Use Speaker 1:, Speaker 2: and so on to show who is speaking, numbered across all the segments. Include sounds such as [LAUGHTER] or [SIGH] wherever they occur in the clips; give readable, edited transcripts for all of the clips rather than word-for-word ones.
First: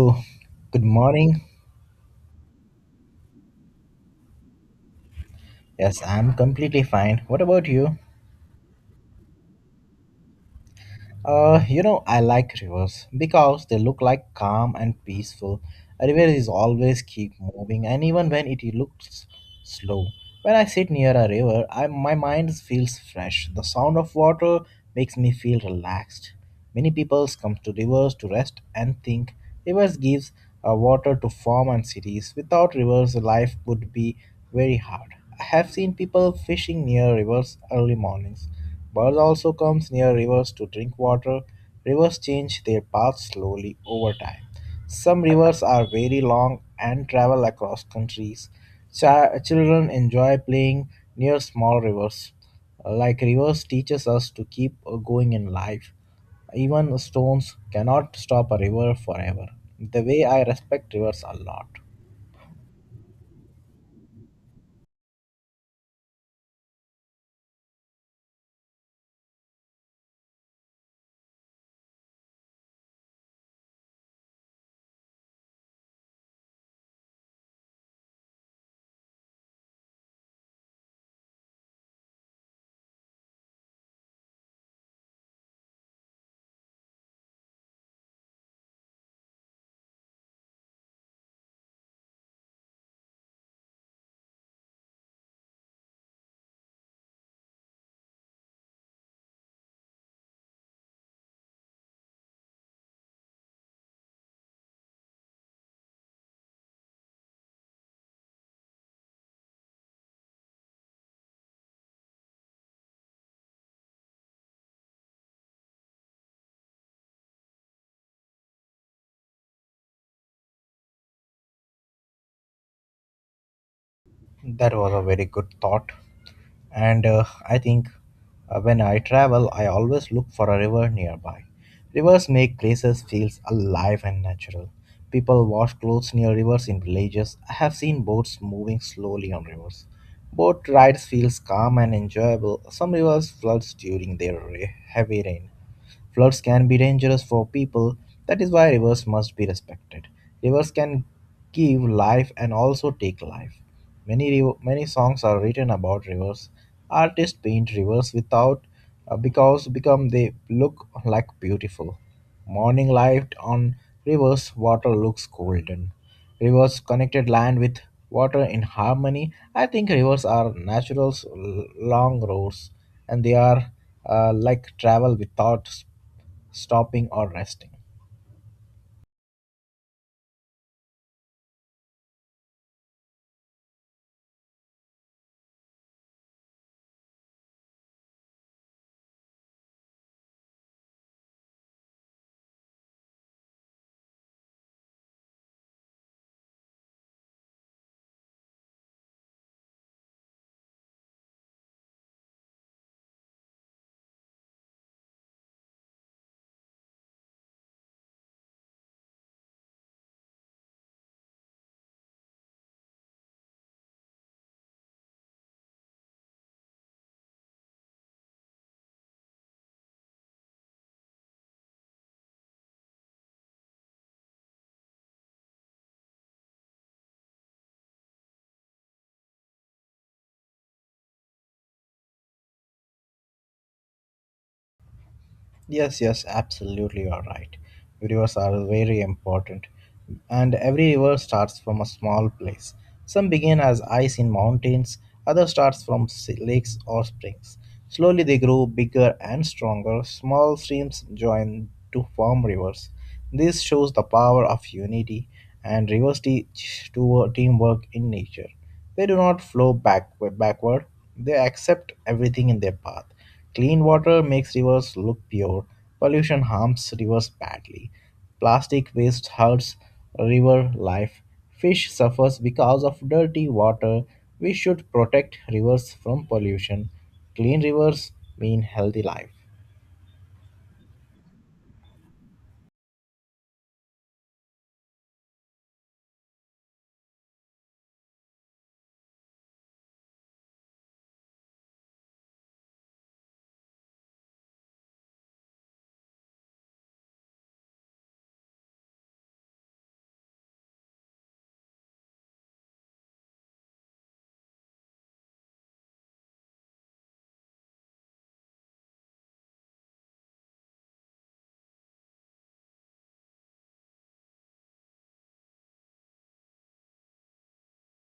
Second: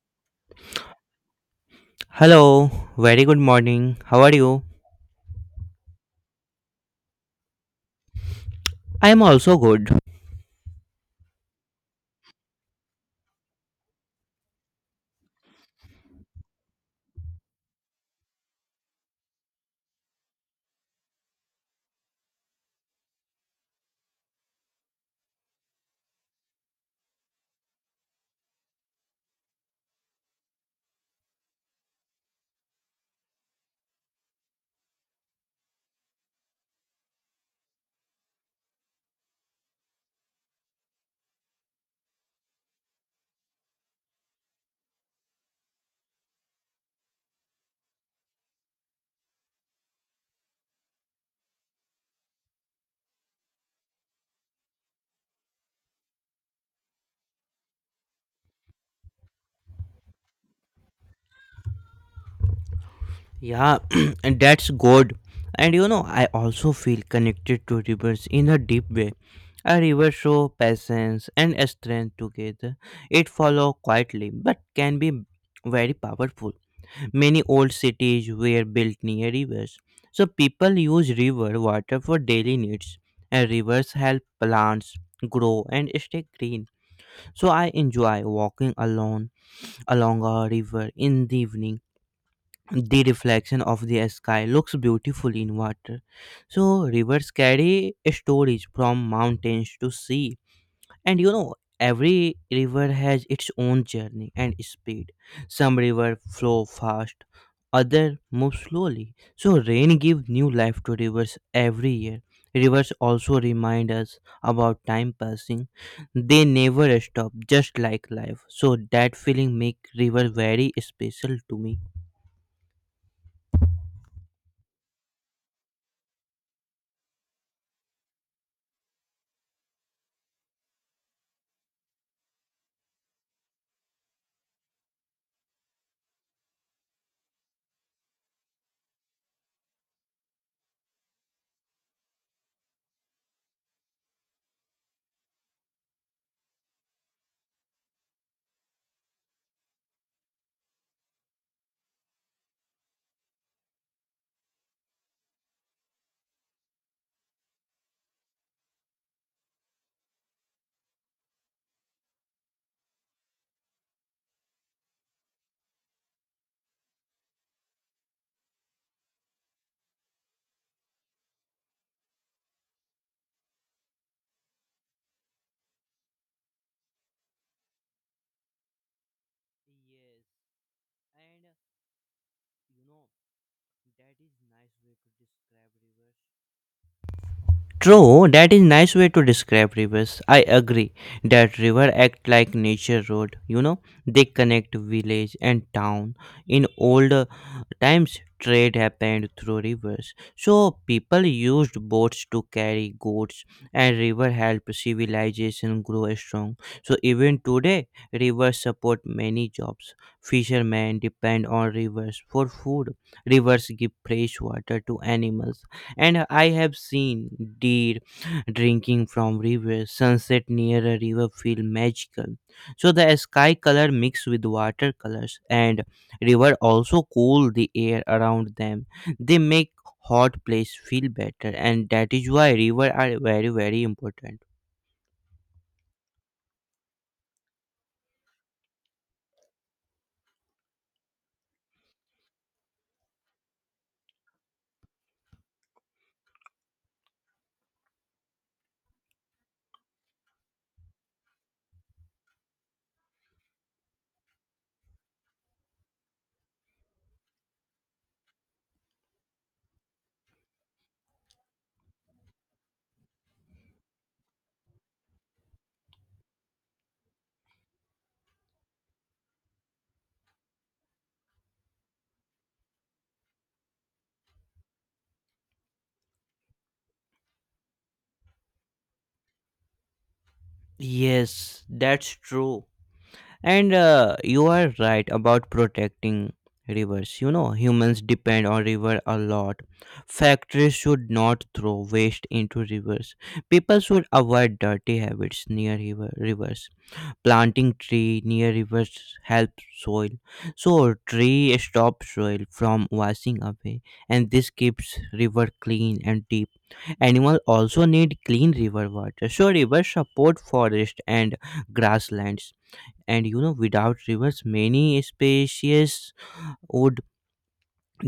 Speaker 1: Oh, good morning.
Speaker 2: Hello, very good morning. How are you?
Speaker 1: Yes, I'm completely fine. What about you?
Speaker 2: I am also good.
Speaker 1: I like rivers because they look like calm and peaceful. A river is always keep moving, and even when it looks slow, when I sit near a river, I, my mind feels fresh. The sound of water makes me feel relaxed. Many peoples come to rivers to rest and think. Rivers gives water to farm and cities. Without rivers, life would be very hard. I have seen people fishing near rivers early mornings. Birds also comes near rivers to drink water. Rivers change their paths slowly over time. Some rivers are very long and travel across countries. Children enjoy playing near small rivers. Like rivers teaches us to keep going in life. Even stones cannot stop a river forever. The way I respect rivers a lot.
Speaker 2: Yeah, [CLEARS THROAT] and that's good. And you know, I also feel connected to rivers in a deep way. A river show patience and strength together. It follow quietly but can be very powerful. Many old cities were built near rivers. So people use river water for daily needs. And rivers help plants grow and stay green. So I enjoy walking alone along a river in the evening. The reflection of the sky looks beautiful in water. So, rivers carry stories from mountains to sea and you know, every river has its own journey and speed. Some river flow fast, other move slowly. So rain gives new life to rivers every year. Rivers also remind us about time passing. They never stop, just like life. So that feeling make river very special to me.
Speaker 1: That was a very good thought. And I think when I travel, I always look for a river nearby. Rivers make places feel alive and natural. People wash clothes near rivers in villages. I have seen boats moving slowly on rivers. Boat rides feels calm and enjoyable. Some rivers floods during their heavy rain. Floods can be dangerous for people. That is why rivers must be respected. Rivers can give life and also take life. Many songs are written about rivers. Artists paint rivers without because become they look like beautiful. Morning light on rivers water looks golden. Rivers connected land with water in harmony. I think rivers are natural long roads, and they are like travel without stopping or resting.
Speaker 2: Yes, and you know that is nice way to describe rivers. True, that is nice way to describe rivers. I agree that river act like nature road. You know, they connect village and town. In old times, trade happened through rivers. So people used boats to carry goods, and river helped civilization grow strong. So even today, rivers support many jobs. Fishermen depend on rivers for food. Rivers give fresh water to animals and I have seen deer drinking from rivers. Sunset near a river feel magical. So the sky color mixed with water colors and river also cool the air around them. They make hot place feel better and that is why river are very very important.
Speaker 1: Yes, yes, absolutely, you are right. Rivers are very important, and every river starts from a small place. Some begin as ice in mountains, others starts from lakes or springs. Slowly they grow bigger and stronger. Small streams join to form rivers. This shows the power of unity, and rivers teach to teamwork in nature. They do not flow back backward. They accept everything in their path. Clean water makes rivers look pure. Pollution harms rivers badly. Plastic waste hurts river life. Fish suffers because of dirty water. We should protect rivers from pollution. Clean rivers mean healthy life.
Speaker 2: Yes, that's true. And you are right about protecting rivers. You know, humans depend on river a lot. Factories should not throw waste into rivers. People should avoid dirty habits near rivers. Planting tree near rivers helps soil. So tree stops soil from washing away and this keeps river clean and deep. Animals also need clean river water. So rivers support forest and grasslands and you know without rivers many species would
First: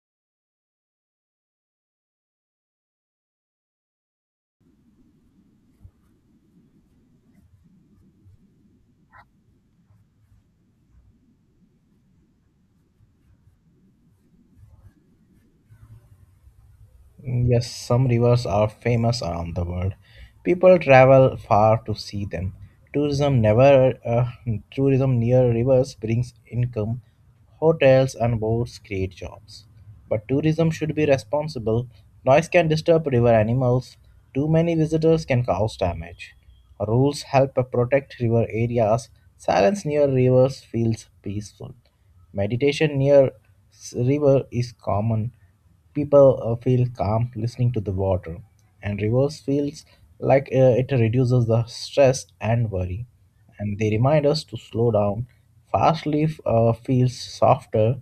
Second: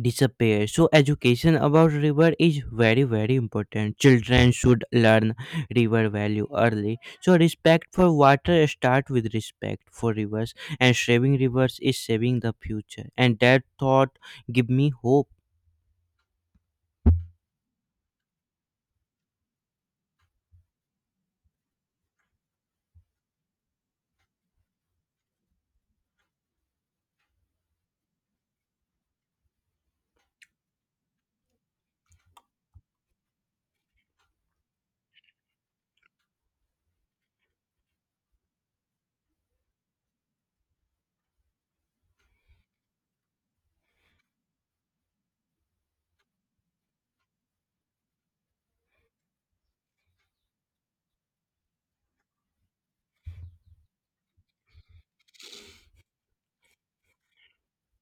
Speaker 2: disappear. So education about river is very very important. Children should learn river value early, so respect for water start with respect for rivers, and saving rivers is saving the future, and that thought give me hope.
Speaker 1: Yes, some rivers are famous around the world. People travel far to see them. Tourism never tourism near rivers brings income. Hotels and boats create jobs. But tourism should be responsible. Noise can disturb river animals. Too many visitors can cause damage. Rules help protect river areas. Silence near rivers feels peaceful. Meditation near river is common. People feel calm listening to the water, and rivers feels like it reduces the stress and worry, and they remind us to slow down. Fast leaf feels softer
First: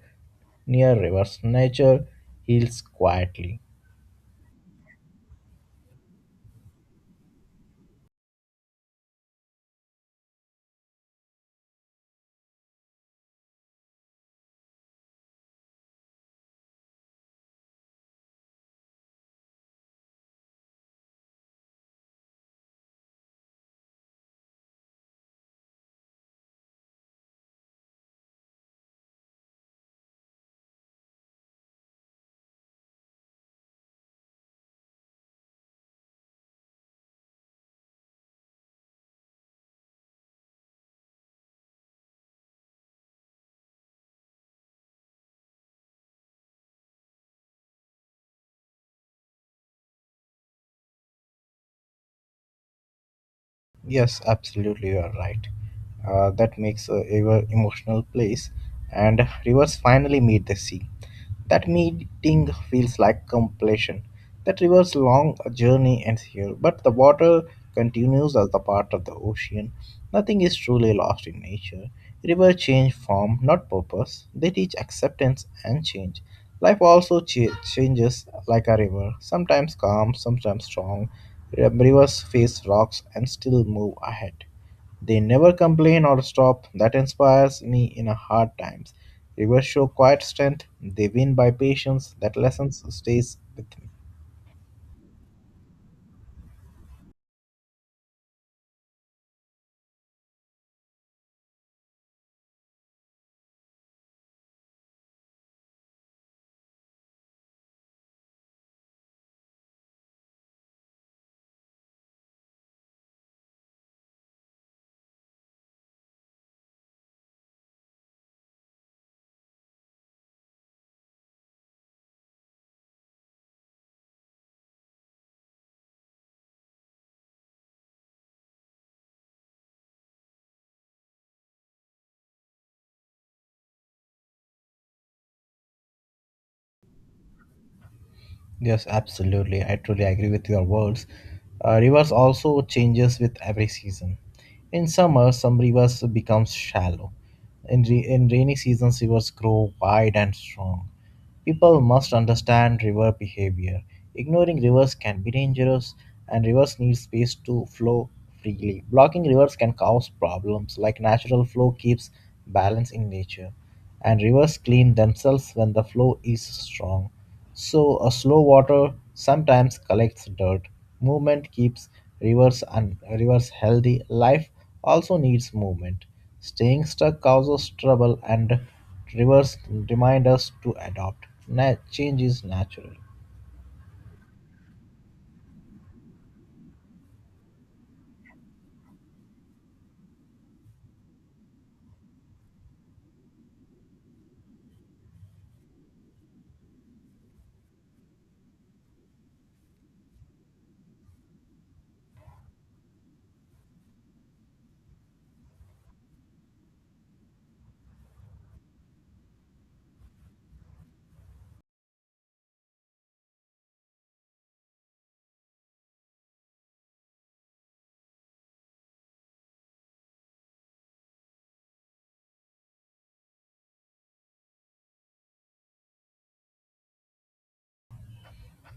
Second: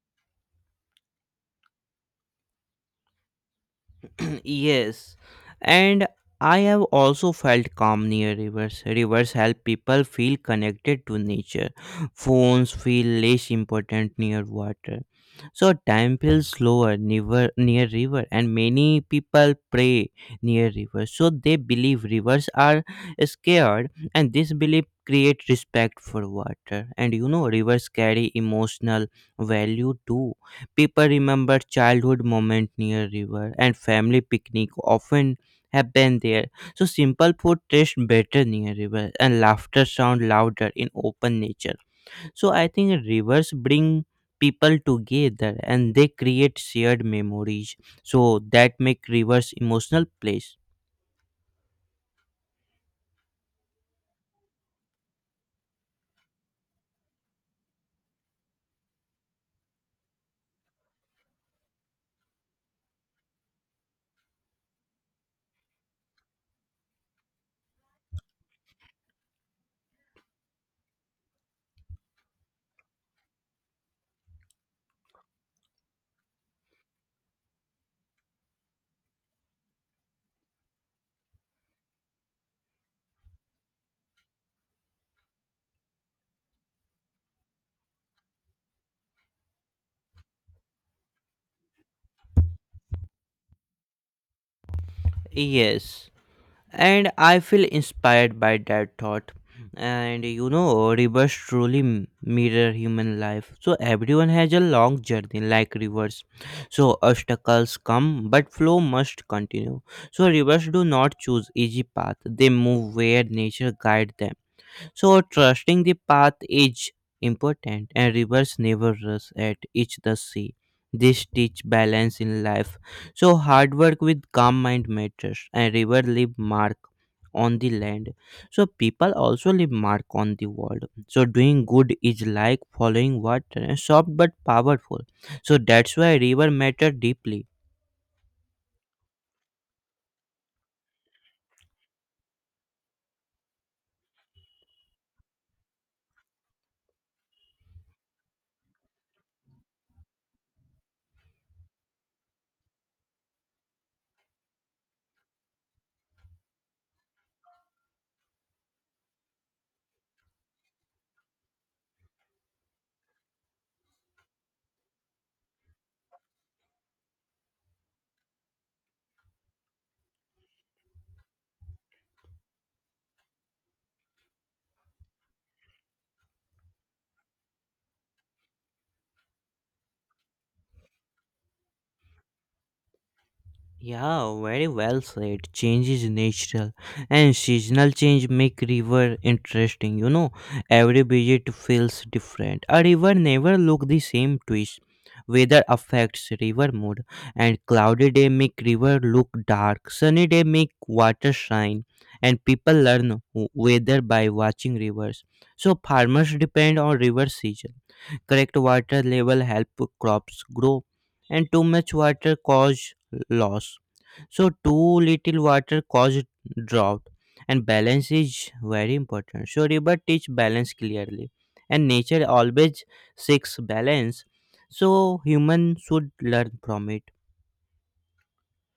Speaker 1: near rivers. Nature heals quietly.
Speaker 2: [CLEARS THROAT] Yes, and I have also felt calm near rivers. Rivers help people feel connected to nature. Phones feel less important near water. So time feels slower near river, and many people pray near rivers. So they believe rivers are scared and this belief create respect for water. And you know rivers carry emotional value too. People remember childhood moment near river and family picnic often happen there. So simple food tastes better near river and laughter sound louder in open nature. So I think rivers bring people together and they create shared memories. So that make rivers emotional place.
Speaker 1: Yes, absolutely, you are right. That makes a ever emotional place, and rivers finally meet the sea. That meeting feels like completion. That river's long journey ends here, but the water continues as the part of the ocean. Nothing is truly lost in nature. Rivers change form, not purpose. They teach acceptance and change. Life also changes like a river, sometimes calm, sometimes strong. Rivers face rocks and still move ahead. They never complain or stop. That inspires me in a hard times. Rivers show quiet strength. They win by patience. That lesson stays with me.
Speaker 2: Yes, and I feel inspired by that thought. And you know, rivers truly mirror human life. So everyone has a long journey, like rivers. So obstacles come, but flow must continue. So rivers do not choose easy path; they move where nature guides them. So trusting the path is important and rivers never rush at each the sea. This teach balance in life. So hard work with calm mind matters and river leave mark on the land. So people also leave mark on the world. So doing good is like following water, soft but powerful. So that's why river matter deeply.
Speaker 1: Yes, absolutely. I truly agree with your words. Rivers also changes with every season. In summer, some rivers become shallow. In, in rainy seasons, rivers grow wide and strong. People must understand river behavior. Ignoring rivers can be dangerous, and rivers need space to flow freely. Blocking rivers can cause problems, like natural flow keeps balance in nature, and rivers clean themselves when the flow is strong. So, a slow water sometimes collects dirt. Movement keeps rivers and rivers healthy. Life also needs movement. Staying stuck causes trouble, and rivers remind us to adopt. Change is natural.
Speaker 2: Yeah, very well said. Change is natural, and seasonal change make river interesting. You know, every visit feels different. A river never look the same twist. Weather affects river mood, and cloudy day make river look dark. Sunny day make water shine, and people learn weather by watching rivers. So farmers depend on river season. Correct water level help crops grow, and too much water cause loss. So too little water caused drought and balance is very important. So river teach balance clearly and nature always seeks balance. So human should learn from it.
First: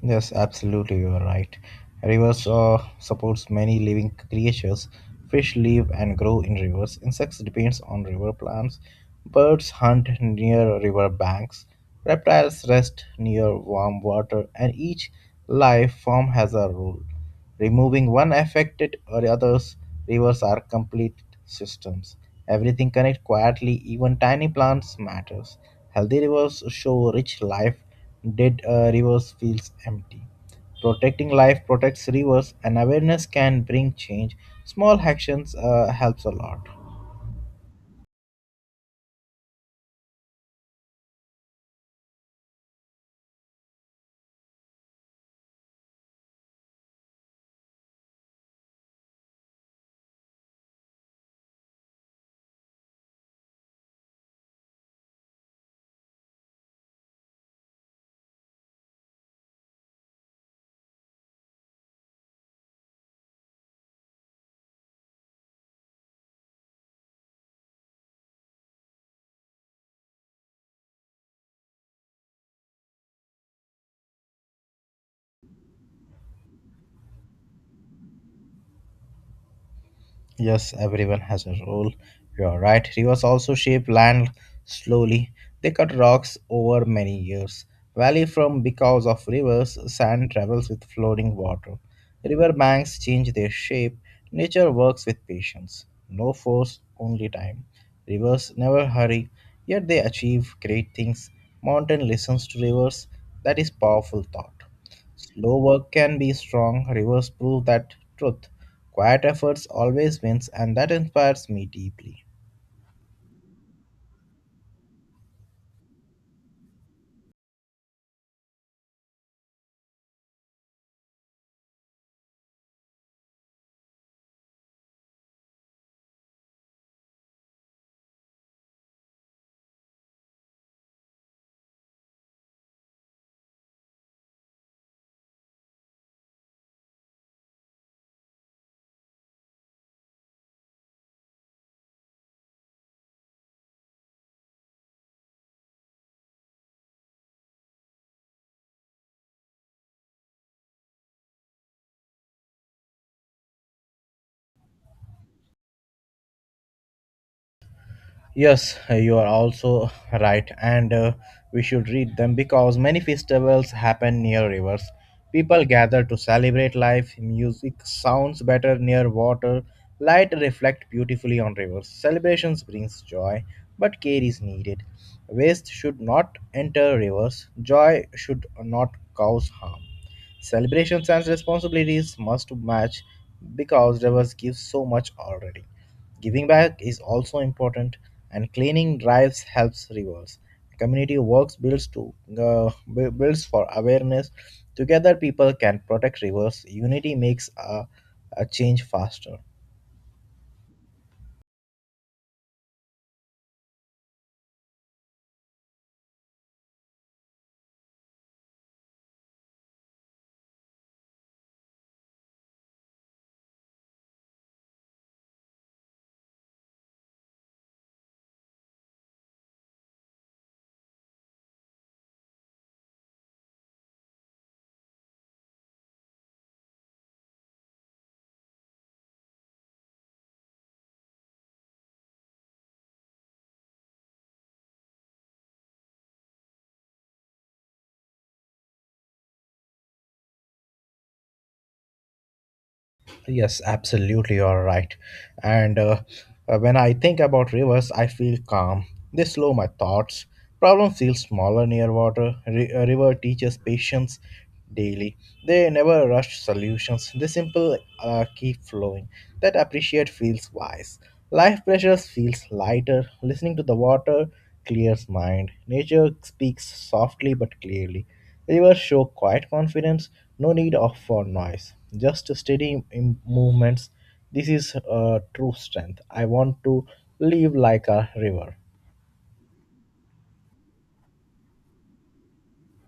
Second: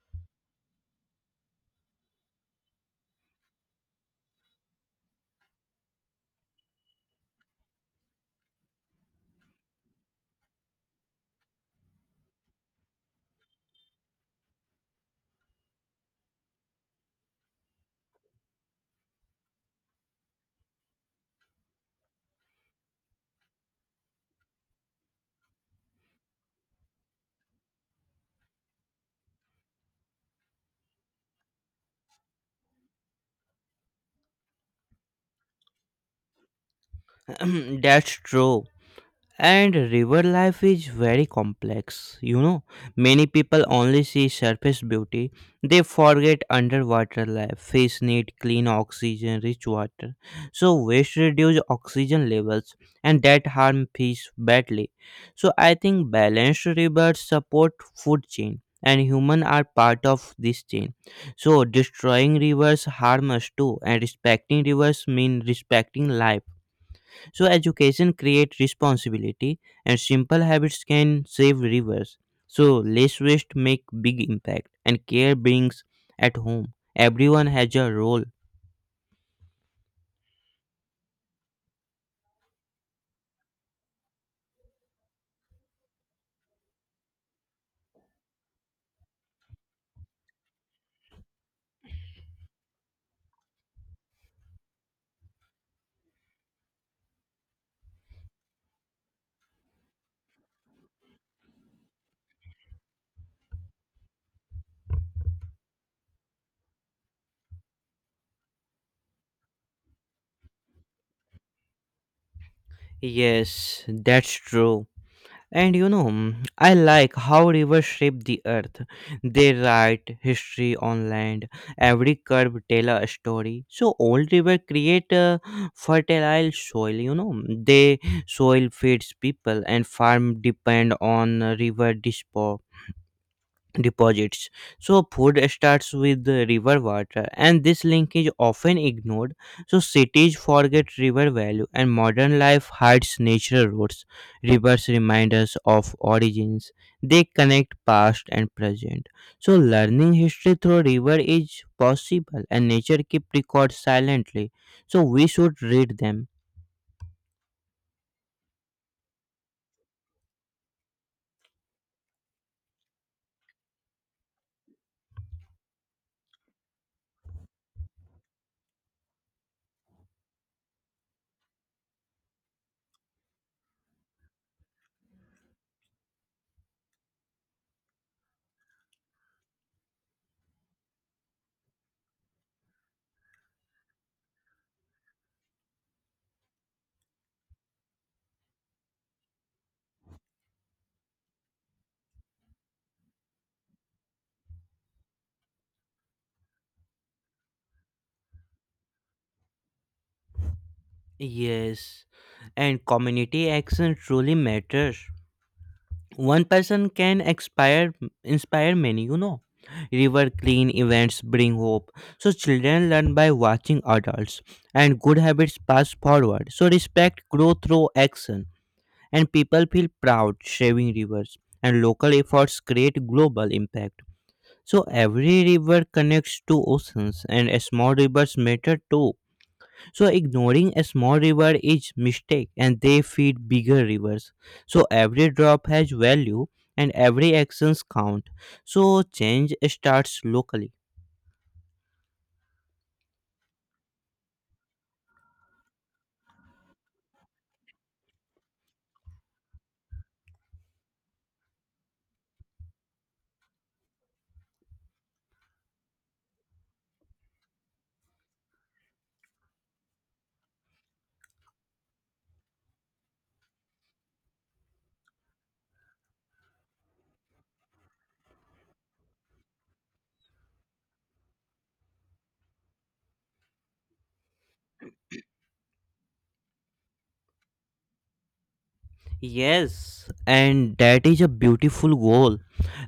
Speaker 1: Yes, absolutely, you are right. Rivers supports many living creatures. Fish live and grow in rivers. Insects depends on river plants. Birds hunt near river banks. Reptiles rest near warm water, and each life form has a role. Removing one affected or others rivers are complete systems. Everything connects quietly, even tiny plants matters. Healthy rivers show rich life, dead rivers feels empty. Protecting life protects rivers and awareness can bring change. Small actions helps a lot.
Speaker 2: [CLEARS THROAT] That's true. And river life is very complex. You know, many people only see surface beauty. They forget underwater life. Fish need clean oxygen, rich water. So waste reduce oxygen levels and that harm fish badly. So I think balanced rivers support food chain and human are part of this chain. So destroying rivers harm us too and respecting rivers mean respecting life. So education creates responsibility and simple habits can save rivers. So less waste make big impact and care brings at home. Everyone has a role.
Speaker 1: Yes, everyone has a role. You're right. Rivers also shape land slowly. They cut rocks over many years. Valley from because of rivers, sand travels with floating water. River banks change their shape. Nature works with patience. No force, only time. Rivers never hurry, yet they achieve great things. Mountain listens to rivers. That is powerful thought. Slow work can be strong. Rivers prove that truth. Quiet efforts always wins, and that inspires me deeply.
Speaker 2: Yes, that's true. And you know, mm, I like how rivers shape the earth. They write history on land. Every curve tell a story. So old river create a fertile soil. You know, they soil feeds people and farm depend on river dispo deposits. So food starts with the river water, and this link is often ignored. So cities forget river value, and modern life hides natural roads. Rivers remind us of origins; they connect past and present. So learning history through river is possible, and nature keeps records silently. So we should read them.
Speaker 1: Yes, you are also right, and we should read them because many festivals happen near rivers. People gather to celebrate life. Music sounds better near water. Light reflect beautifully on rivers. Celebrations brings joy, but care is needed. Waste should not enter rivers. Joy should not cause harm. Celebrations and responsibilities must match because rivers give so much already. Giving back is also important, and cleaning drives helps rivers. Community works builds to builds for awareness. Together, people can protect rivers. Unity makes a change faster.
Speaker 2: Yes, and community action truly matters. One person can inspire many, you know. River clean events bring hope, so children learn by watching adults and good habits pass forward, so respect grow through action and people feel proud saving rivers, and local efforts create global impact. So every river connects to oceans and small rivers matter too, so ignoring a small river is mistake and they feed bigger rivers. So every drop has value and every actions count, so change starts locally.
Speaker 1: Yes, absolutely, you're right. And when I think about rivers, I feel calm. They slow my thoughts. Problems feel smaller near water. A river teaches patience daily. They never rush solutions. They simple keep flowing. That appreciate feels wise. Life pressures feels lighter. Listening to the water clears mind. Nature speaks softly but clearly. Rivers show quiet confidence, no need of for noise, just steady movements. This is true strength. I want to live like a river.
Speaker 2: Yes, and that is a beautiful goal.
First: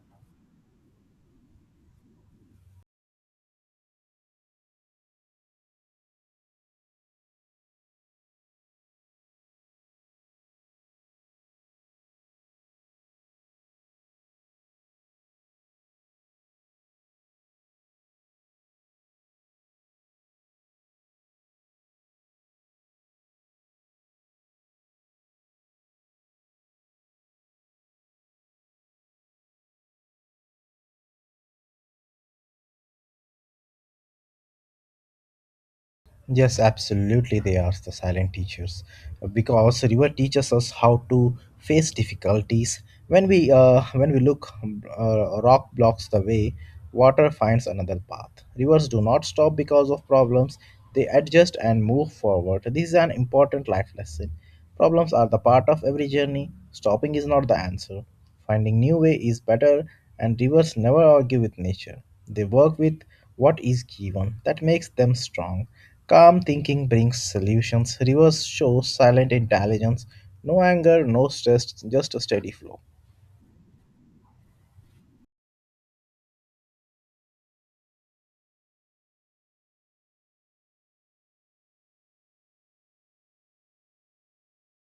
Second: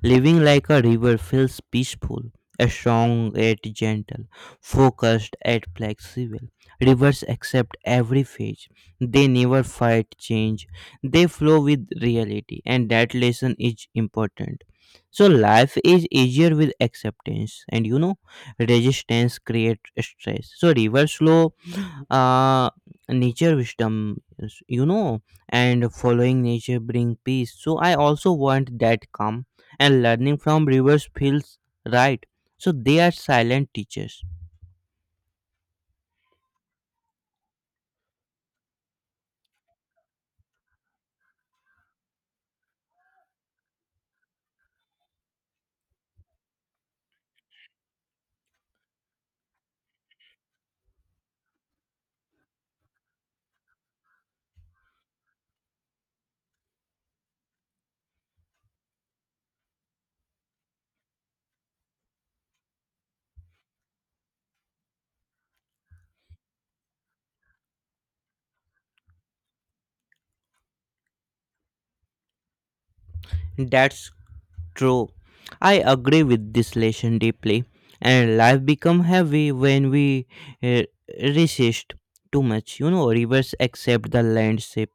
Speaker 2: Living like a river feels peaceful, strong yet gentle, focused yet flexible. Rivers accept every phase. They never fight change. They flow with reality, and that lesson is important. So life is easier with acceptance, and you know, resistance creates stress. So rivers flow, uh nature wisdom you know, and following nature bring peace, so I also want that calm, and learning from rivers feels right. So they are silent teachers.
Speaker 1: Yes, absolutely, they are the silent teachers because river teaches us how to face difficulties. When we look, rock blocks the way, water finds another path. Rivers do not stop because of problems; they adjust and move forward. This is an important life lesson. Problems are the part of every journey. Stopping is not the answer. Finding new way is better, and rivers never argue with nature. They work with what is given. That makes them strong. Calm thinking brings solutions. Rivers show silent intelligence. No anger, no stress, just a steady flow.
Speaker 2: That's true. I agree with this lesson deeply, and life become heavy when we uh, resist too much, you know. Rivers accept the landscape,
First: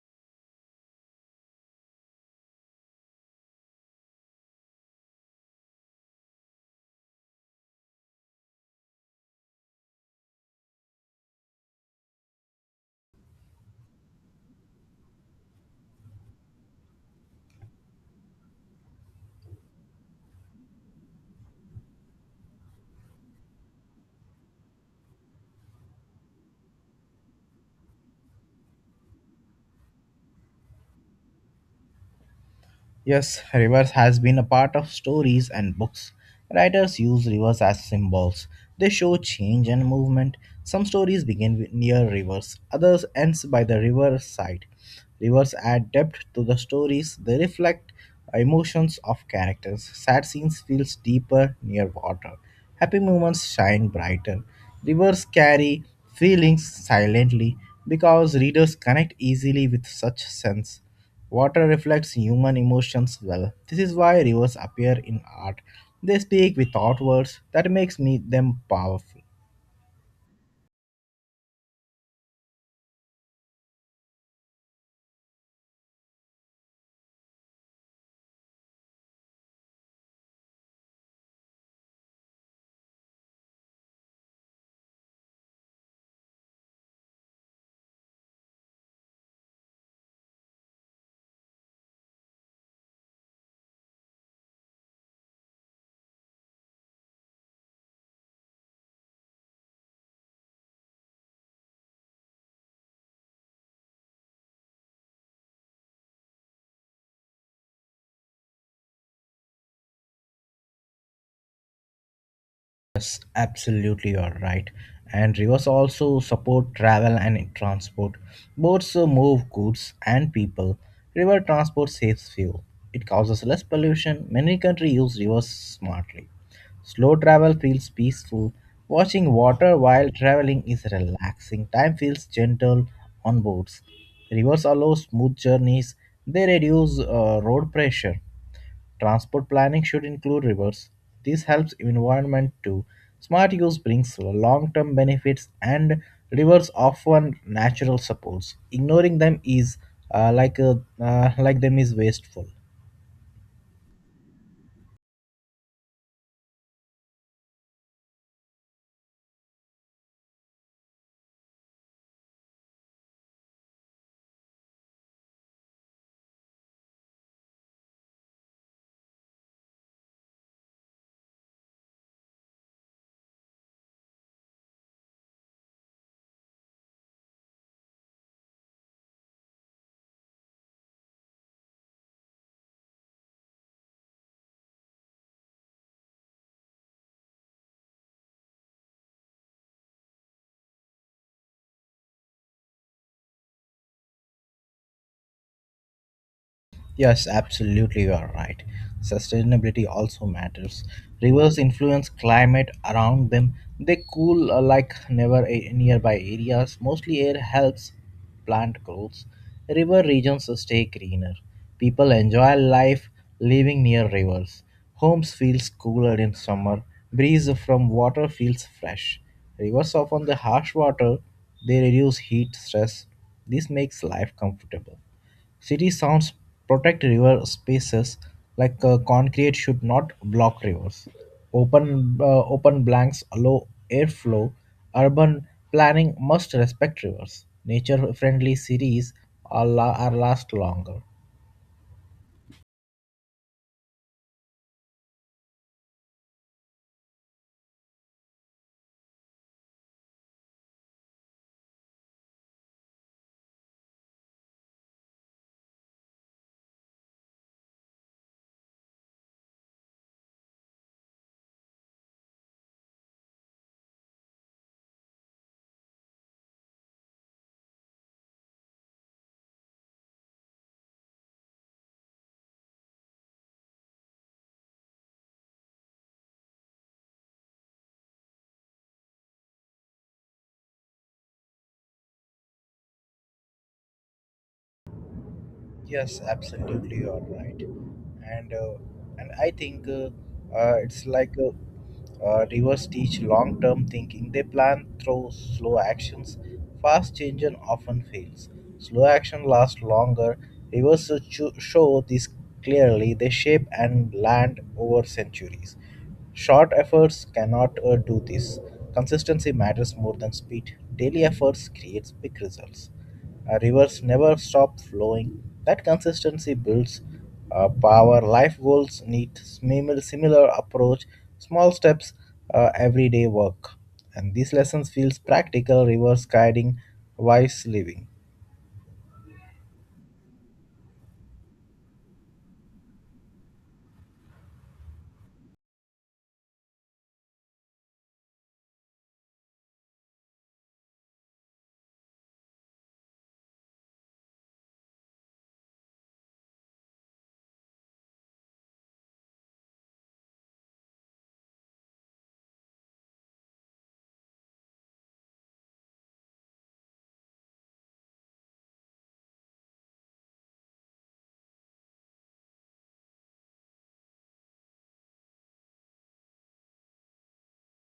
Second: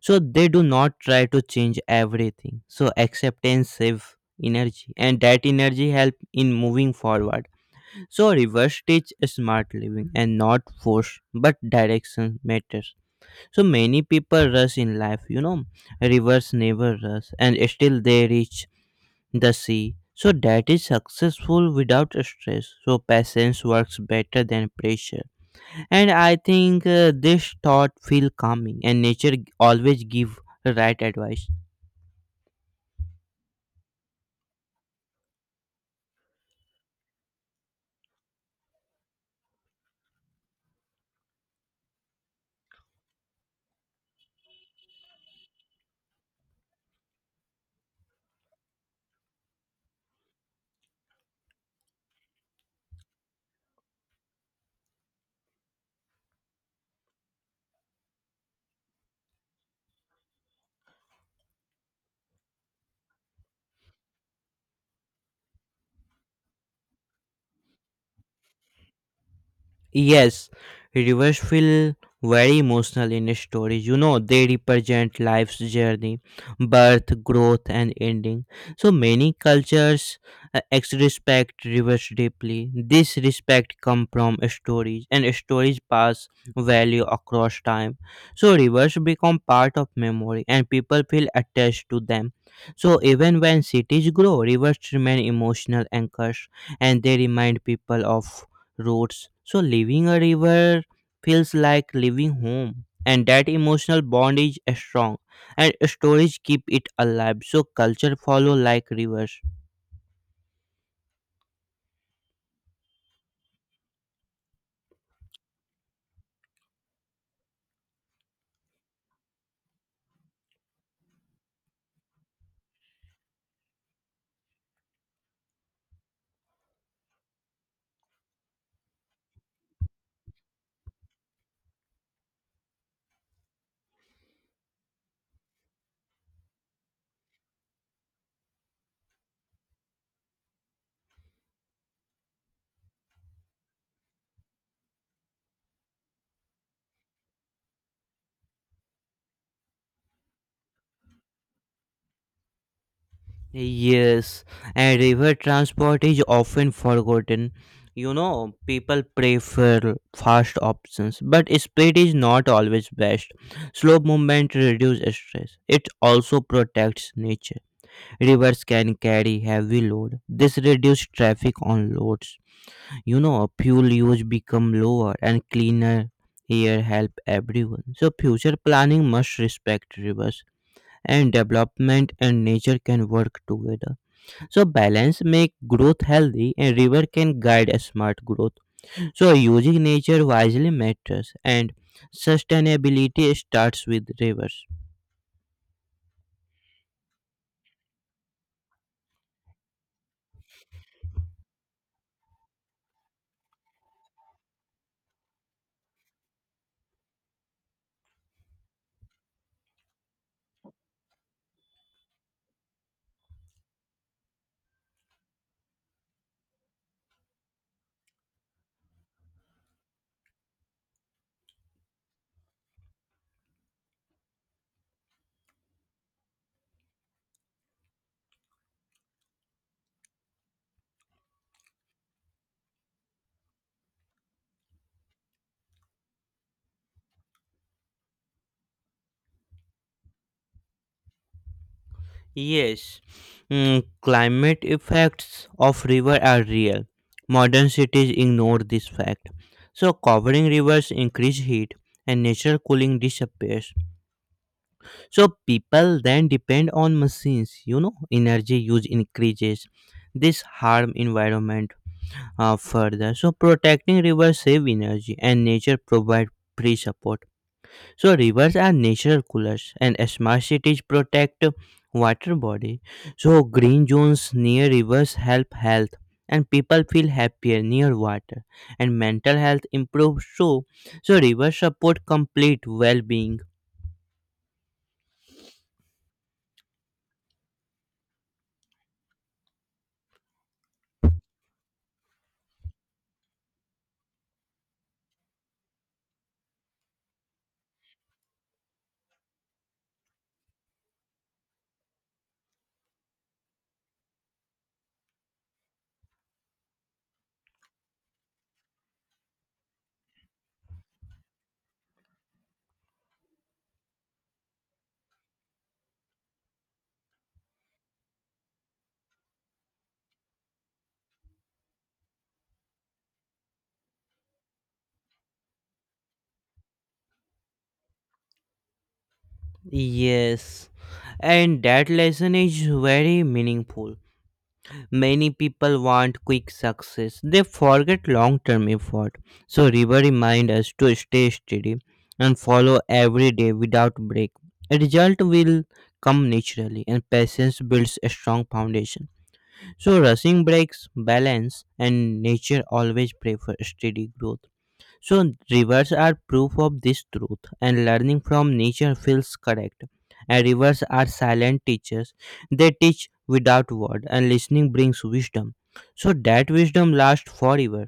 Speaker 2: so they do not try to change everything, so acceptance save energy and that energy help in moving forward. So reverse teach smart living and not force, but direction matters. So many people rush in life, you know. Rivers never rush and still they reach the sea, so that is successful without stress, so patience works better than pressure. And I think this thought feel calming and nature always give right advice.
Speaker 1: Yes, rivers has been a part of stories and books. Writers use rivers as symbols. They show change and movement. Some stories begin with near rivers, others ends by the riverside. Rivers add depth to the stories. They reflect emotions of characters. Sad scenes feels deeper near water. Happy moments shine brighter. Rivers carry feelings silently because readers connect easily with such sense. Water reflects human emotions well. This is why rivers appear in art. They speak without words. That makes me them powerful.
Speaker 2: Yes, rivers feel very emotional in stories. You know, they represent life's journey, birth, growth, and ending. So many cultures respect rivers deeply. This respect comes from stories, and stories pass value across time. So rivers become part of memory, and people feel attached to them. So even when cities grow, rivers remain emotional anchors, and they remind people of roots. So leaving a river feels like leaving home, and that emotional bond is strong, and stories keep it alive. So culture follow like rivers.
Speaker 1: Yes, absolutely, you're right. And rivers also support travel and transport. Boats move goods and people. River transport saves fuel. It causes less pollution. Many countries use rivers smartly. Slow travel feels peaceful. Watching water while traveling is relaxing. Time feels gentle on boats. Rivers allow smooth journeys. They reduce road pressure. Transport planning should include rivers. This helps environment too. Smart use brings long-term benefits and rivers offer natural supports. Ignoring them is uh, like uh, like them is wasteful.
Speaker 2: Yes, and river transport is often forgotten. You know, people prefer fast options, but speed is not always best. Slow movement reduces stress. It also protects nature. Rivers can carry heavy load. This reduces traffic on roads. You know, fuel use become lower and cleaner air help everyone. So future planning must respect rivers and development and nature can work together, so balance make growth healthy and river can guide a smart growth. So using nature wisely matters and sustainability starts with rivers.
Speaker 1: Yes, absolutely, you are right. Sustainability also matters. Rivers influence climate around them. They cool like never nearby areas. Mostly air helps plant growth. River regions stay greener. People enjoy life living near rivers. Homes feels cooler in summer. Breeze from water feels fresh. Rivers often the harsh water. They reduce heat stress. This makes life comfortable. City sounds protect river spaces like concrete should not block rivers. Open blanks allow airflow. Urban planning must respect rivers. Nature friendly cities are, are last longer.
Speaker 2: Yes, mm, climate effects of river are real. Modern cities ignore this fact. So covering rivers increase heat and natural cooling disappears. So people then depend on machines, you know, energy use increases. This harm environment further. So protecting rivers save energy and nature provide free support. So rivers are natural coolers and smart cities protect water body. So green zones near rivers help health and people feel happier near water and mental health improves too. So rivers support complete well-being.
Speaker 1: Yes, absolutely, you are right. And I think it's like rivers teach long-term thinking. They plan through slow actions. Fast change and often fails. Slow action lasts longer. Rivers show this clearly. They shape and land over centuries. Short efforts cannot do this. Consistency matters more than speed. Daily efforts creates big results. Rivers never stop flowing. That consistency builds power. Life goals need similar approach. Small steps, everyday work, and these lessons feels practical. Rivers guiding wise living.
Speaker 2: Yes, and that lesson is very meaningful. Many people want quick success. They forget long term effort. So, River reminds us to stay steady and follow every day without break. A result will come naturally, and patience builds a strong foundation. So, rushing breaks balance, and nature always prefers steady growth. So, rivers are proof of this truth, and learning from nature feels correct. And rivers are silent teachers, they teach without word, and listening brings wisdom. So, that wisdom lasts forever.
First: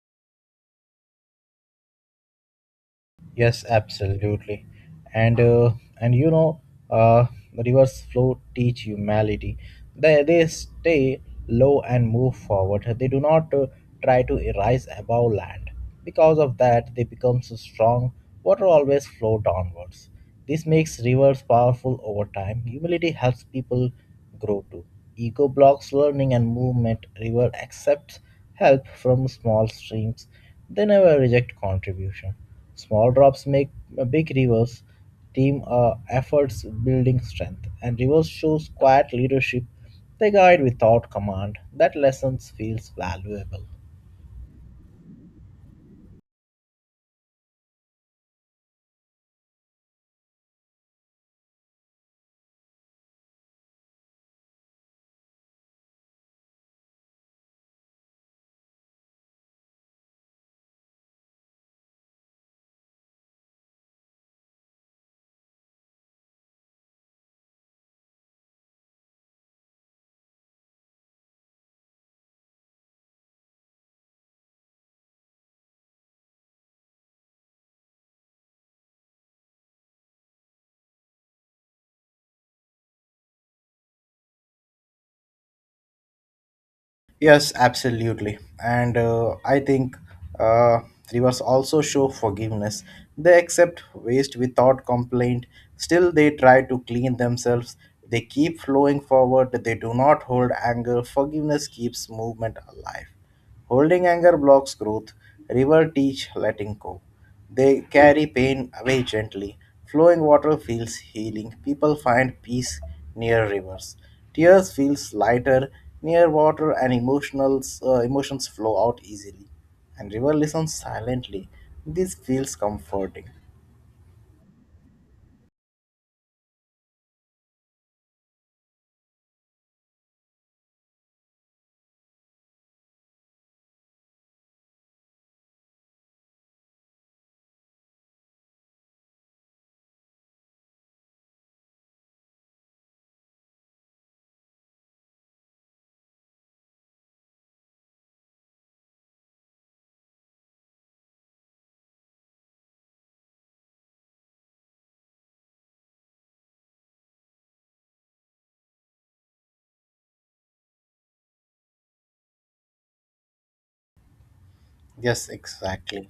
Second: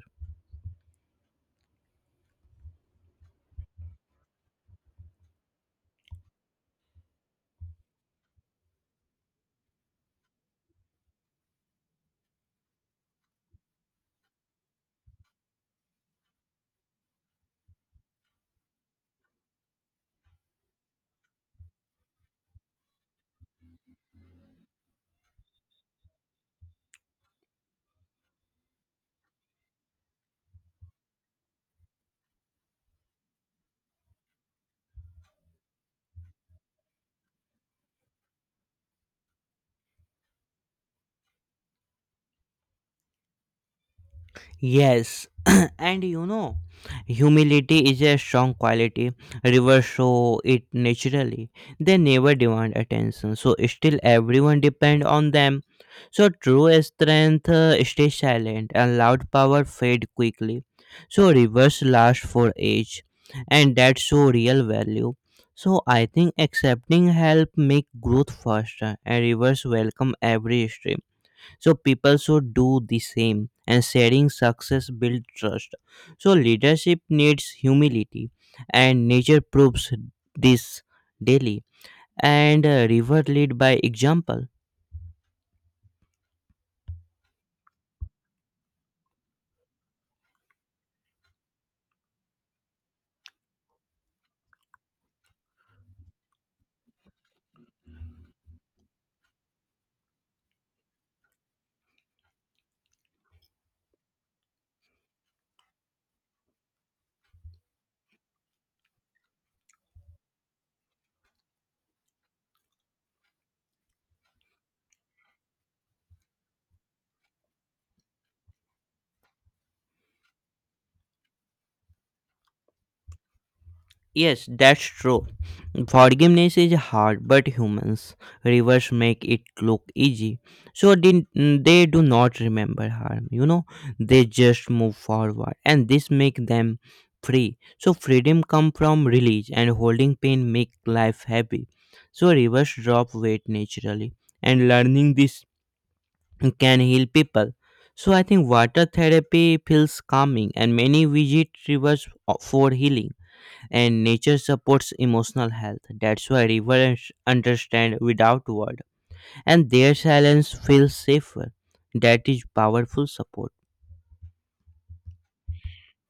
Speaker 1: Yes, absolutely. And and you know, uh, the rivers flow teach humility. They stay low and move forward. They do not try to rise above land. Because of that, they become so strong. Water always flow downwards. This makes rivers powerful over time. Humility helps people grow too. Ego blocks learning and movement. River accepts help from small streams. They never reject contribution. Small drops make big rivers. Team efforts building strength, and rivers shows quiet leadership. They guide without command. That lessons feels valuable.
Speaker 2: Yes, [CLEARS THROAT] and you know, humility is a strong quality. Rivers show it naturally. They never demand attention, so still everyone depend on them. So true strength stays silent, and loud power fade quickly. So rivers last for age, and that show real value. So I think accepting help make growth faster, and rivers welcome every stream, so people should do the same, and sharing success builds trust, so leadership needs humility, and nature proves this daily. And river lead by example.
Speaker 1: Yes, absolutely. And I think uh, rivers also show forgiveness. They accept waste without complaint. Still, they try to clean themselves. They keep flowing forward. They do not hold anger. Forgiveness keeps movement alive. Holding anger blocks growth, river teach letting go. They carry pain away gently. Flowing water feels healing. People find peace near rivers. Tears feels lighter near water and emotions flow out easily. And river listens silently. This feels comforting.
Speaker 2: Yes, that's true. Forgiveness is hard, but humans reverse make it look easy. So did they do not remember harm, you know? They just move forward, and this make them free. So freedom come from release, and holding pain make life heavy. So reverse drop weight naturally, and learning this can heal people. So I think water therapy feels calming, and many visit rivers for healing, and nature supports emotional health. That's why rivers understand without word, and their silence feels safer. That is powerful support.
Speaker 1: Yes, exactly.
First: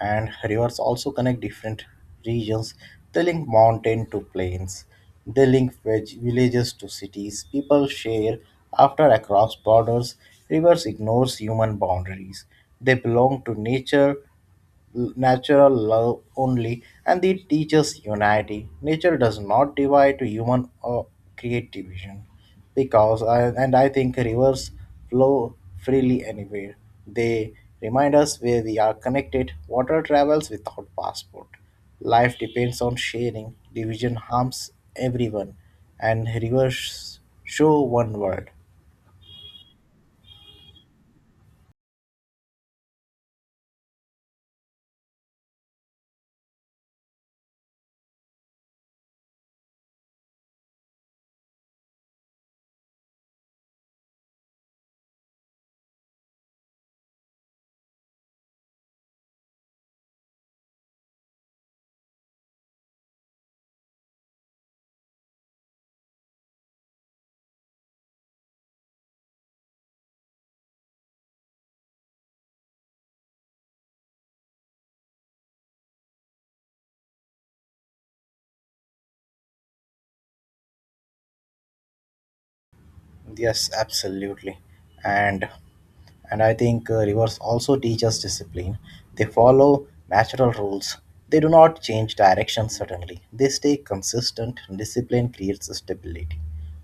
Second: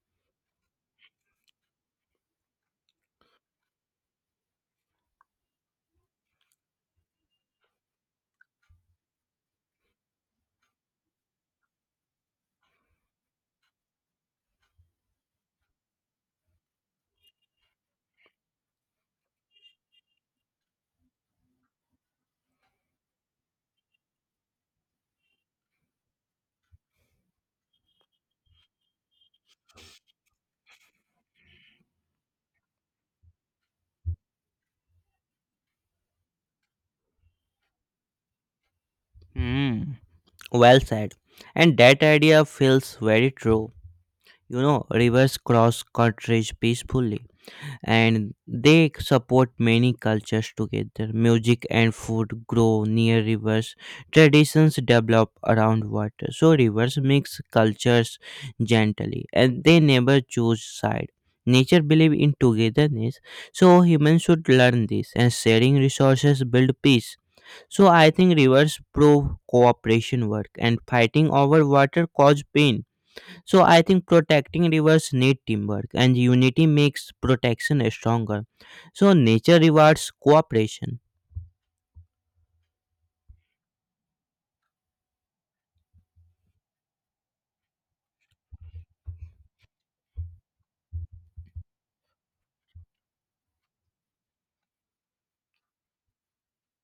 Speaker 1: And rivers also connect different regions. They link mountain to plains. They link villages to cities. People share after across borders. Rivers ignores human boundaries. They belong to nature natural love only, and it teaches unity. Nature does not divide to human or create division because I think rivers flow freely anywhere. They remind us where we are connected. Water travels without passport. Life depends on sharing. Division harms everyone, and rivers show one world.
Speaker 2: Hmm. Well said. And that idea feels very true. You know, rivers cross countries peacefully, and they support many cultures together. Music and food grow near rivers. Traditions develop around water. So rivers mix cultures gently, and they never choose side. Nature believes in togetherness, so humans should learn this, and sharing resources build peace. So I think rivers prove cooperation work, and fighting over water cause pain. So I think protecting rivers need teamwork, and unity makes protection stronger. So nature rewards cooperation.
Speaker 1: Yes, absolutely. And and I think rivers also teach us discipline. They follow natural rules. They do not change direction suddenly. They stay consistent. Discipline creates stability.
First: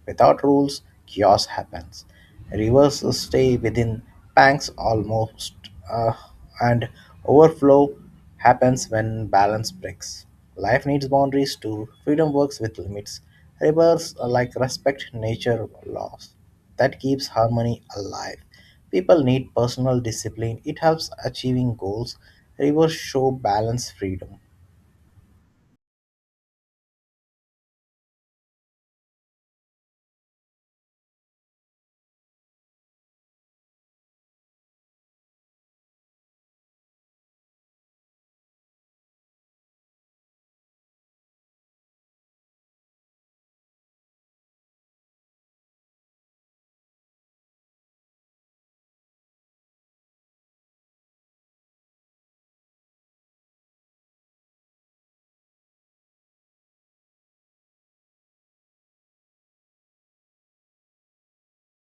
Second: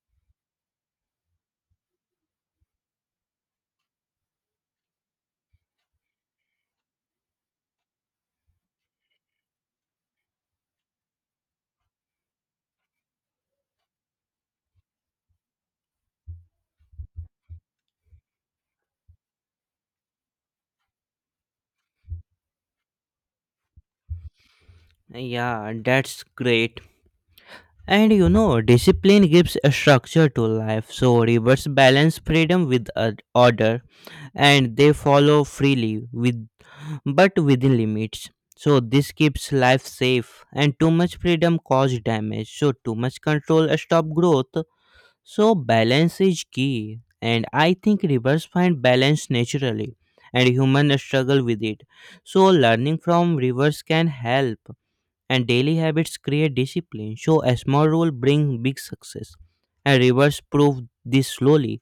Speaker 1: Without rules, chaos happens. Rivers stay within banks almost, uh, and overflow happens when balance breaks. Life needs boundaries too. Freedom works with limits. Rivers are like respect nature laws. That keeps harmony alive. People need personal discipline. It helps achieving goals. Rivers show balance freedom.
Speaker 2: Yeah, that's great. And you know, discipline gives a structure to life. So rivers balance freedom with order, and they follow freely with but within limits. So this keeps life safe, and too much freedom cause damage. So too much control stop growth. So balance is key, and I think rivers find balance naturally, and humans struggle with it. So learning from rivers can help, and daily habits create discipline. So a small rule bring big success, and rivers prove this slowly.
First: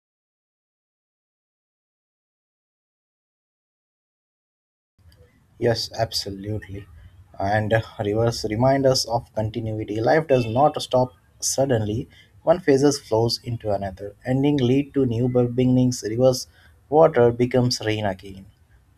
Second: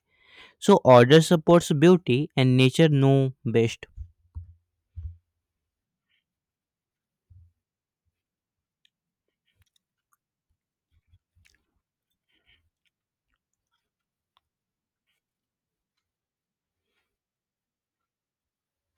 Speaker 2: So order supports beauty, and nature know best.
Speaker 1: Yes, absolutely. And Reverse remind us of continuity. Life does not stop suddenly. One phases flows into another. Ending lead to new beginnings. Rivers' water becomes rain again.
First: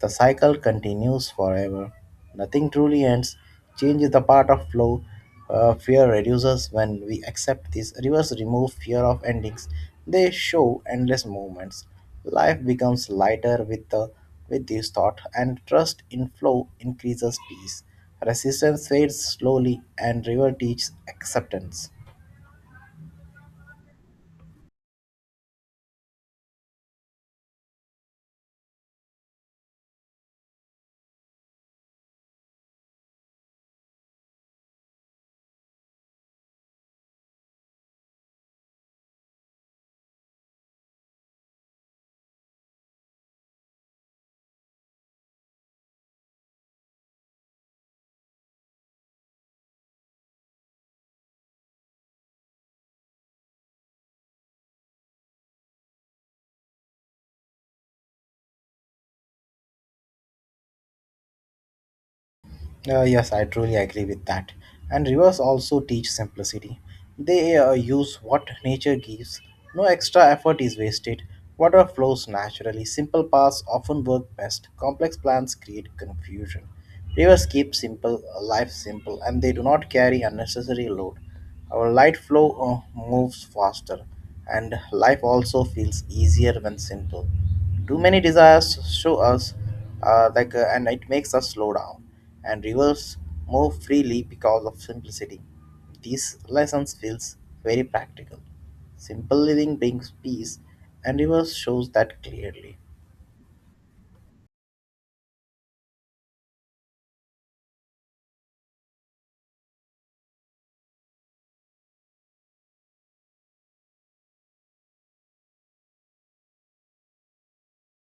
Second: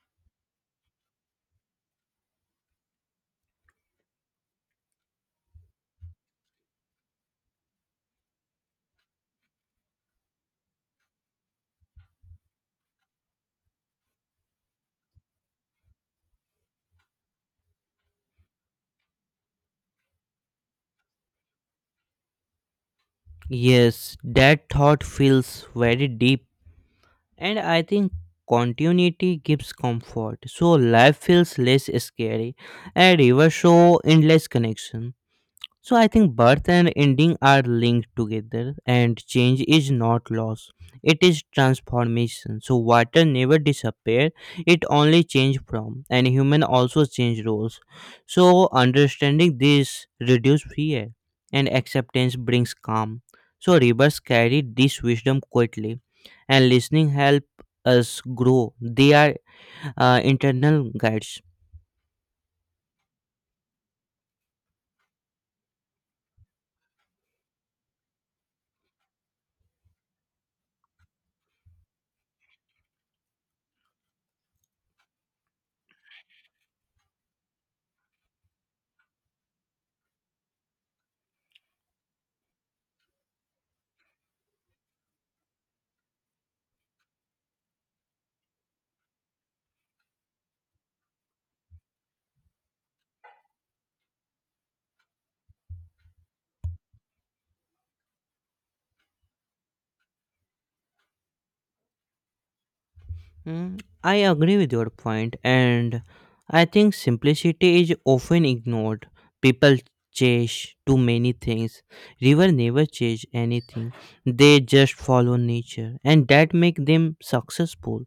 Speaker 1: The cycle continues forever. Nothing truly ends. Change is the part of flow. Fear reduces when we accept this. Rivers remove fear of endings. They show endless movements. Life becomes lighter with the with this thought, and trust in flow increases peace. Resistance fades slowly, and river teaches acceptance.
Speaker 2: Yes, that thought feels very deep, and I think continuity gives comfort, so life feels less scary. A river show endless connection, so I think birth and ending are linked together, and change is not loss; it is transformation. So water never disappear; it only change from, and human also change roles. So understanding this reduce fear, and acceptance brings calm. So rivers carry this wisdom quietly, and listening help us grow. They are internal guides.
Speaker 1: Yes, I truly agree with that. And rivers also teach simplicity. They use what nature gives. No extra effort is wasted. Water flows naturally. Simple paths often work best. Complex plans create confusion. Rivers keep simple life simple, and they do not carry unnecessary load. Our light flow moves faster, and life also feels easier when simple. Too many desires show us and it makes us slow down and reverse more freely. Because of simplicity, these lessons feels very practical. Simple living brings peace, and reverse shows that clearly.
Speaker 2: Mm, I agree with your point, and I think simplicity is often ignored. People chase too many things. River never chase anything. They just follow nature, and that make them successful.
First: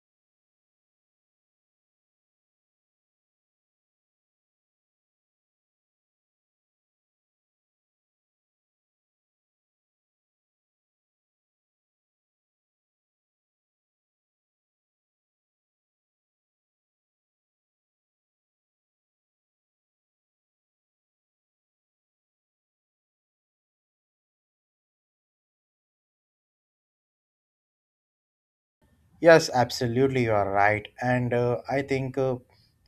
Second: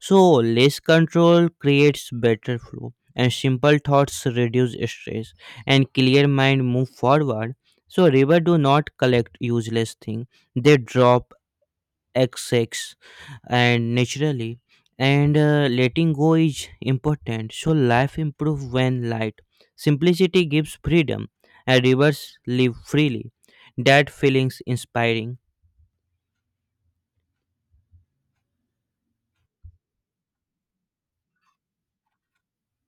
Speaker 2: So less control creates better flow, and simple thoughts reduce stress, and clear mind move forward. So river do not collect useless thing. They drop XX and naturally, and letting go is important, so life improves when light, simplicity gives freedom, and rivers live freely. That feelings inspiring.
Speaker 1: Yes, absolutely, you are right. And I think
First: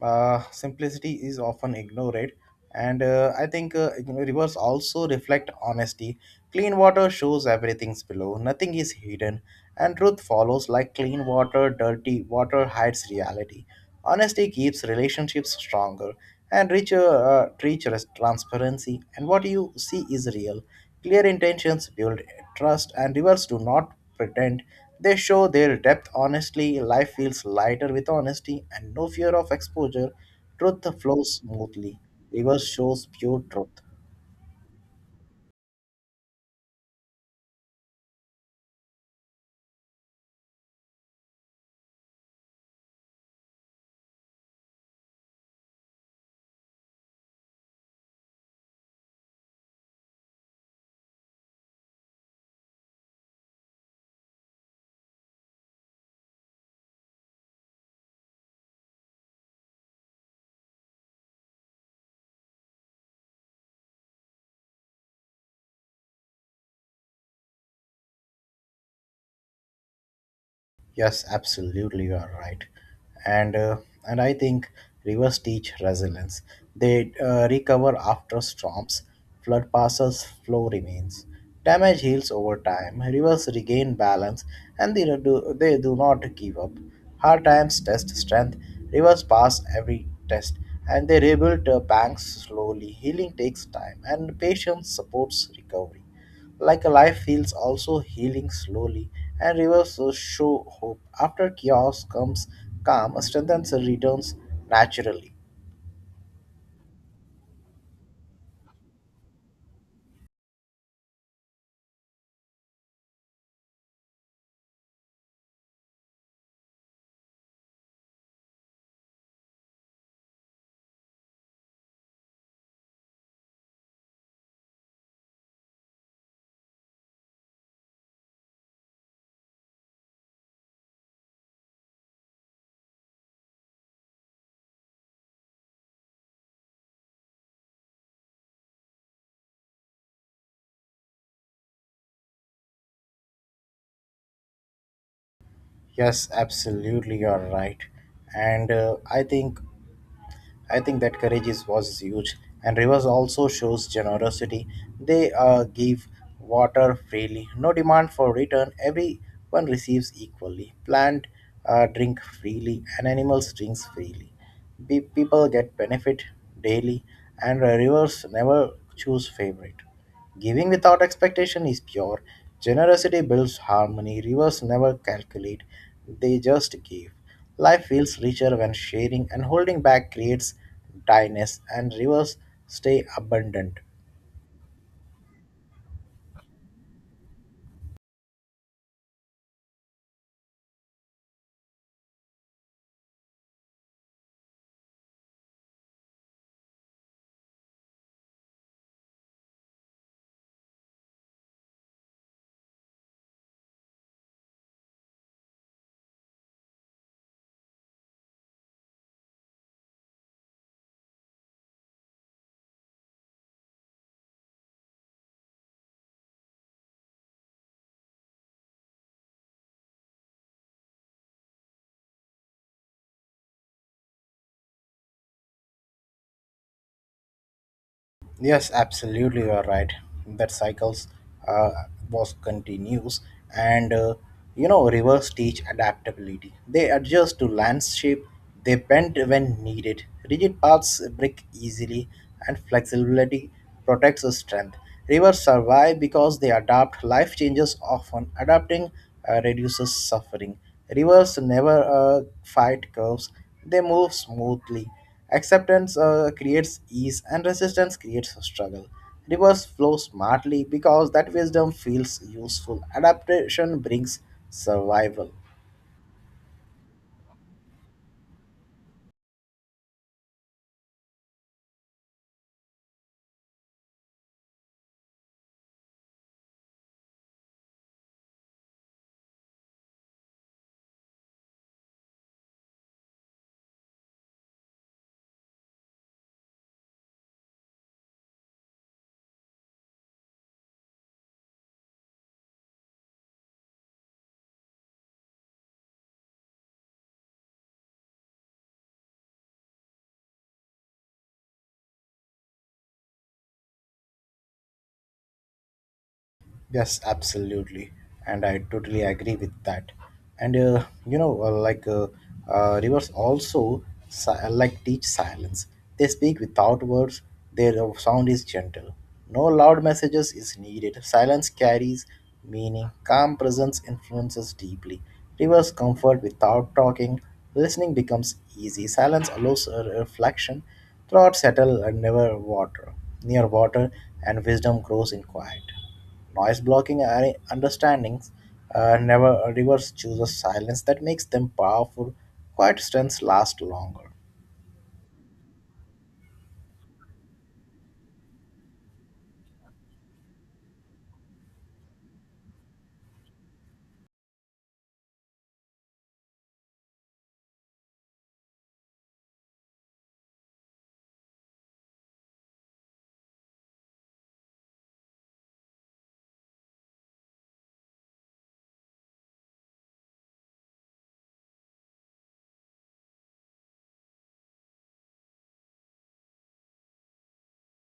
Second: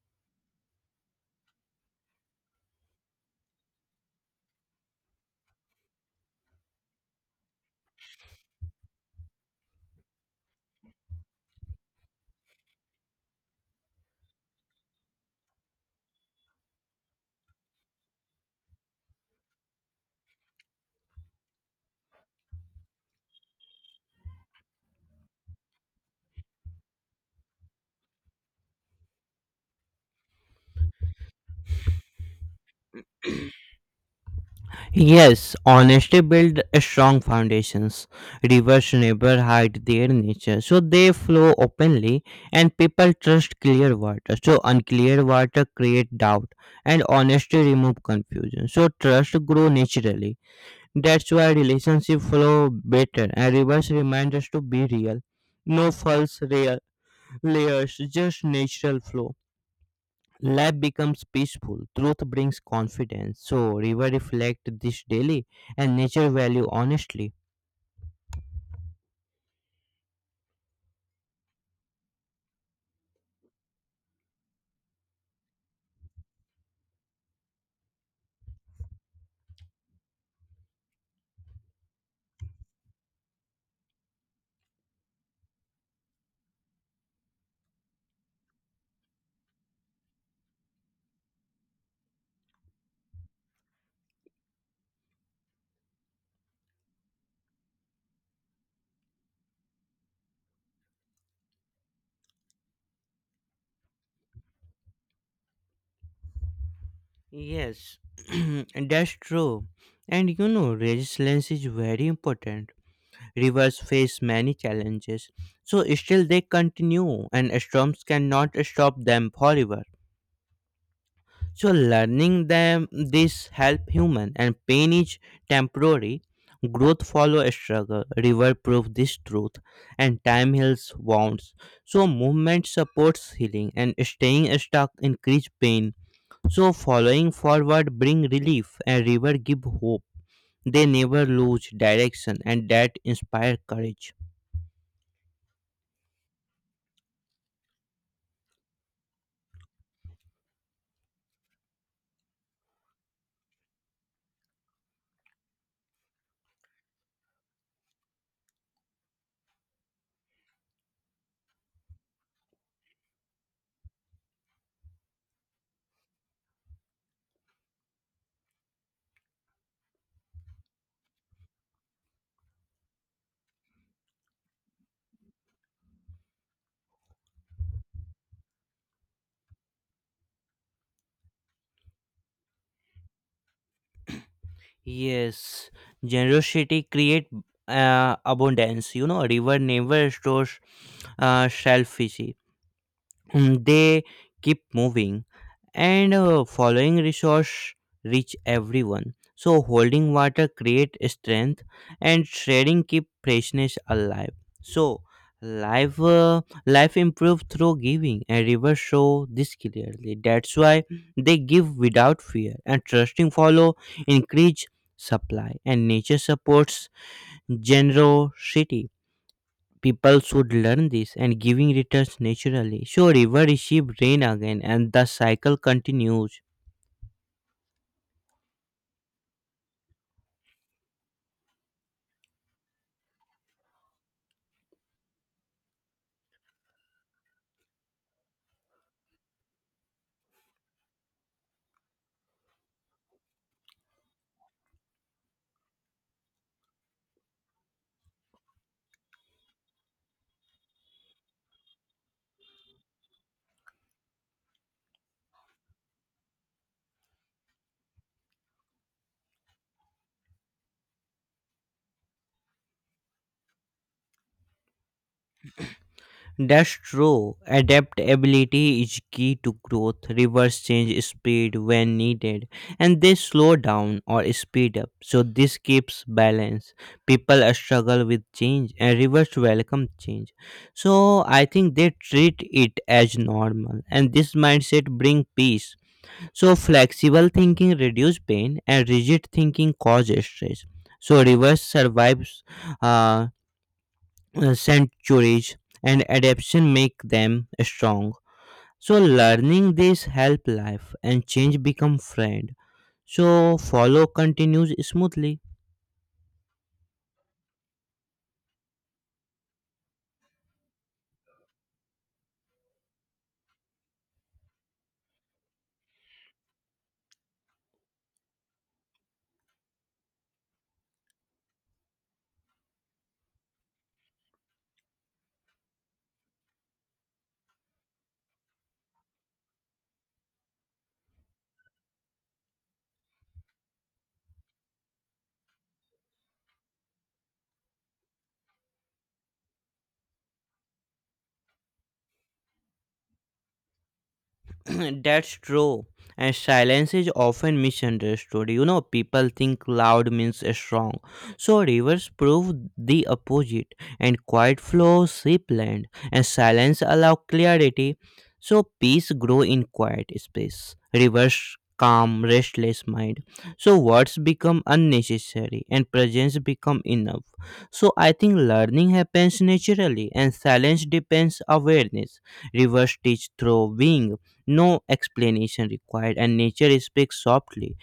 Speaker 1: Simplicity is often ignored. And I think you know, Rivers also reflect honesty. Clean water shows everything's below, nothing is hidden. And truth follows like clean water, dirty water hides reality. Honesty keeps relationships stronger and richer transparency. And what you see is real. Clear intentions build trust, and rivers do not pretend. They show their depth honestly. Life feels lighter with honesty and no fear of exposure. Truth flows smoothly. Rivers shows pure truth.
Speaker 2: Yes, honesty build strong foundations. Rivers never hide their nature, so they flow openly, and people trust clear water, so unclear water create doubt, and honesty remove confusion, so trust grow naturally. That's why relationship flow better, and reverse reminds us to be real. No false rea- Layers, just natural flow. Life becomes peaceful. Truth brings confidence. So river reflect this daily, and nature value honestly.
Speaker 1: Yes, absolutely, you are right, and uh, and I think rivers teach resilience. They recover after storms, flood passes, flow remains. Damage heals over time. Rivers regain balance, and they do not give up. Hard times test strength. Rivers pass every test, and they rebuild banks slowly. Healing takes time, and patience supports recovery. Like a life feels also healing slowly, and rivers so show hope. After chaos comes calm, strength returns naturally.
Speaker 2: Yes, [CLEARS THROAT] that's true. And you know, resilience is very important. Rivers face many challenges. So still they continue, and storms cannot stop them forever. So learning them this help human, and pain is temporary. Growth follow a struggle. River prove this truth, and time heals wounds. So movement supports healing, and staying stuck increase pain. So following forward bring relief, and river give hope. They never lose direction, and that inspire courage.
Speaker 1: Yes, absolutely, you're right. And I think that courage is, was huge. And rivers also shows generosity. They give water freely, no demand for return. Everyone receives equally. Plant drink freely, and animals drinks freely. People get benefit daily, and rivers never choose favorite. Giving without expectation is pure. Generosity builds harmony. Rivers never calculate, they just give. Life feels richer when sharing, and holding back creates dryness, and rivers stay abundant.
Speaker 2: Yes, generosity create abundance. You know, river never stores selfishy. Mm, they keep moving, and following resource reach everyone, so holding water create strength, and sharing keep freshness alive, so life life improve through giving, and rivers show this clearly. That's why they give without fear, and trusting follow increase supply, and nature supports generosity. People should learn this, and giving returns naturally, so river receive rain again, and the cycle continues.
Speaker 1: Yes, absolutely, you are right. That cycles uh, was continues, and rivers teach adaptability. They adjust to landscape. They bend when needed. Rigid paths break easily, and flexibility protects the strength. Rivers survive because they adapt. Life changes often. Adapting reduces suffering. Rivers never fight curves. They move smoothly. Acceptance creates ease, and resistance creates struggle. Rivers flow smartly because that wisdom feels useful. Adaptation brings survival.
Speaker 2: That's true, adaptability is key to growth. Rivers change speed when needed, and they slow down or speed up, so this keeps balance. People struggle with change, and rivers welcome change, so I think they treat it as normal, and this mindset bring peace. So flexible thinking reduces pain, and rigid thinking causes stress. So reverse survives uh, centuries, and adaptation make them strong. So learning this help life, and change become friend. So follow continues smoothly.
Speaker 1: Yes, absolutely, and I totally agree with that. And you know, like Rivers also teach silence. They speak without words. Their sound is gentle. No loud messages is needed. Silence carries meaning. Calm presence influences deeply. Rivers comfort without talking. Listening becomes easy. Silence allows a reflection. Thoughts settle and never water near water, and wisdom grows in quiet. Noise blocking understandings, never reverse chooses silence that makes them powerful. Quiet strengths last longer.
Speaker 2: [CLEARS THROAT] That's true. And silence is often misunderstood. You know, people think loud means strong. So rivers prove the opposite. And quiet flows sweep land. And silence allow clarity. So peace grow in quiet space. Rivers calm restless mind. So words become unnecessary, and presence become enough. So I think learning happens naturally, and silence depends awareness. Rivers teach through being, no explanation required, and nature speaks softly,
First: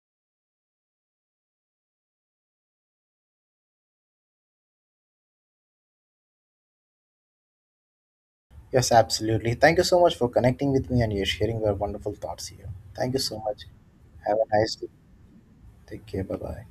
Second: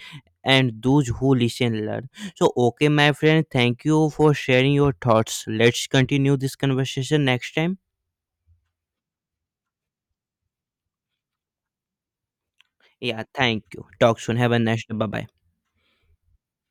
Speaker 2: and those who listen learn. So okay, my friend, thank you for sharing your thoughts. Let's continue this conversation next time.
Speaker 1: Yes, absolutely. Thank you so much for connecting with me and you sharing your wonderful thoughts here. Thank you
Speaker 2: Yeah,
Speaker 1: so
Speaker 2: thank
Speaker 1: much.
Speaker 2: you. Talk soon.
Speaker 1: Have
Speaker 2: Have
Speaker 1: a
Speaker 2: a
Speaker 1: nice
Speaker 2: nice
Speaker 1: day.
Speaker 2: day. Bye bye.
Speaker 1: Take care. Bye bye.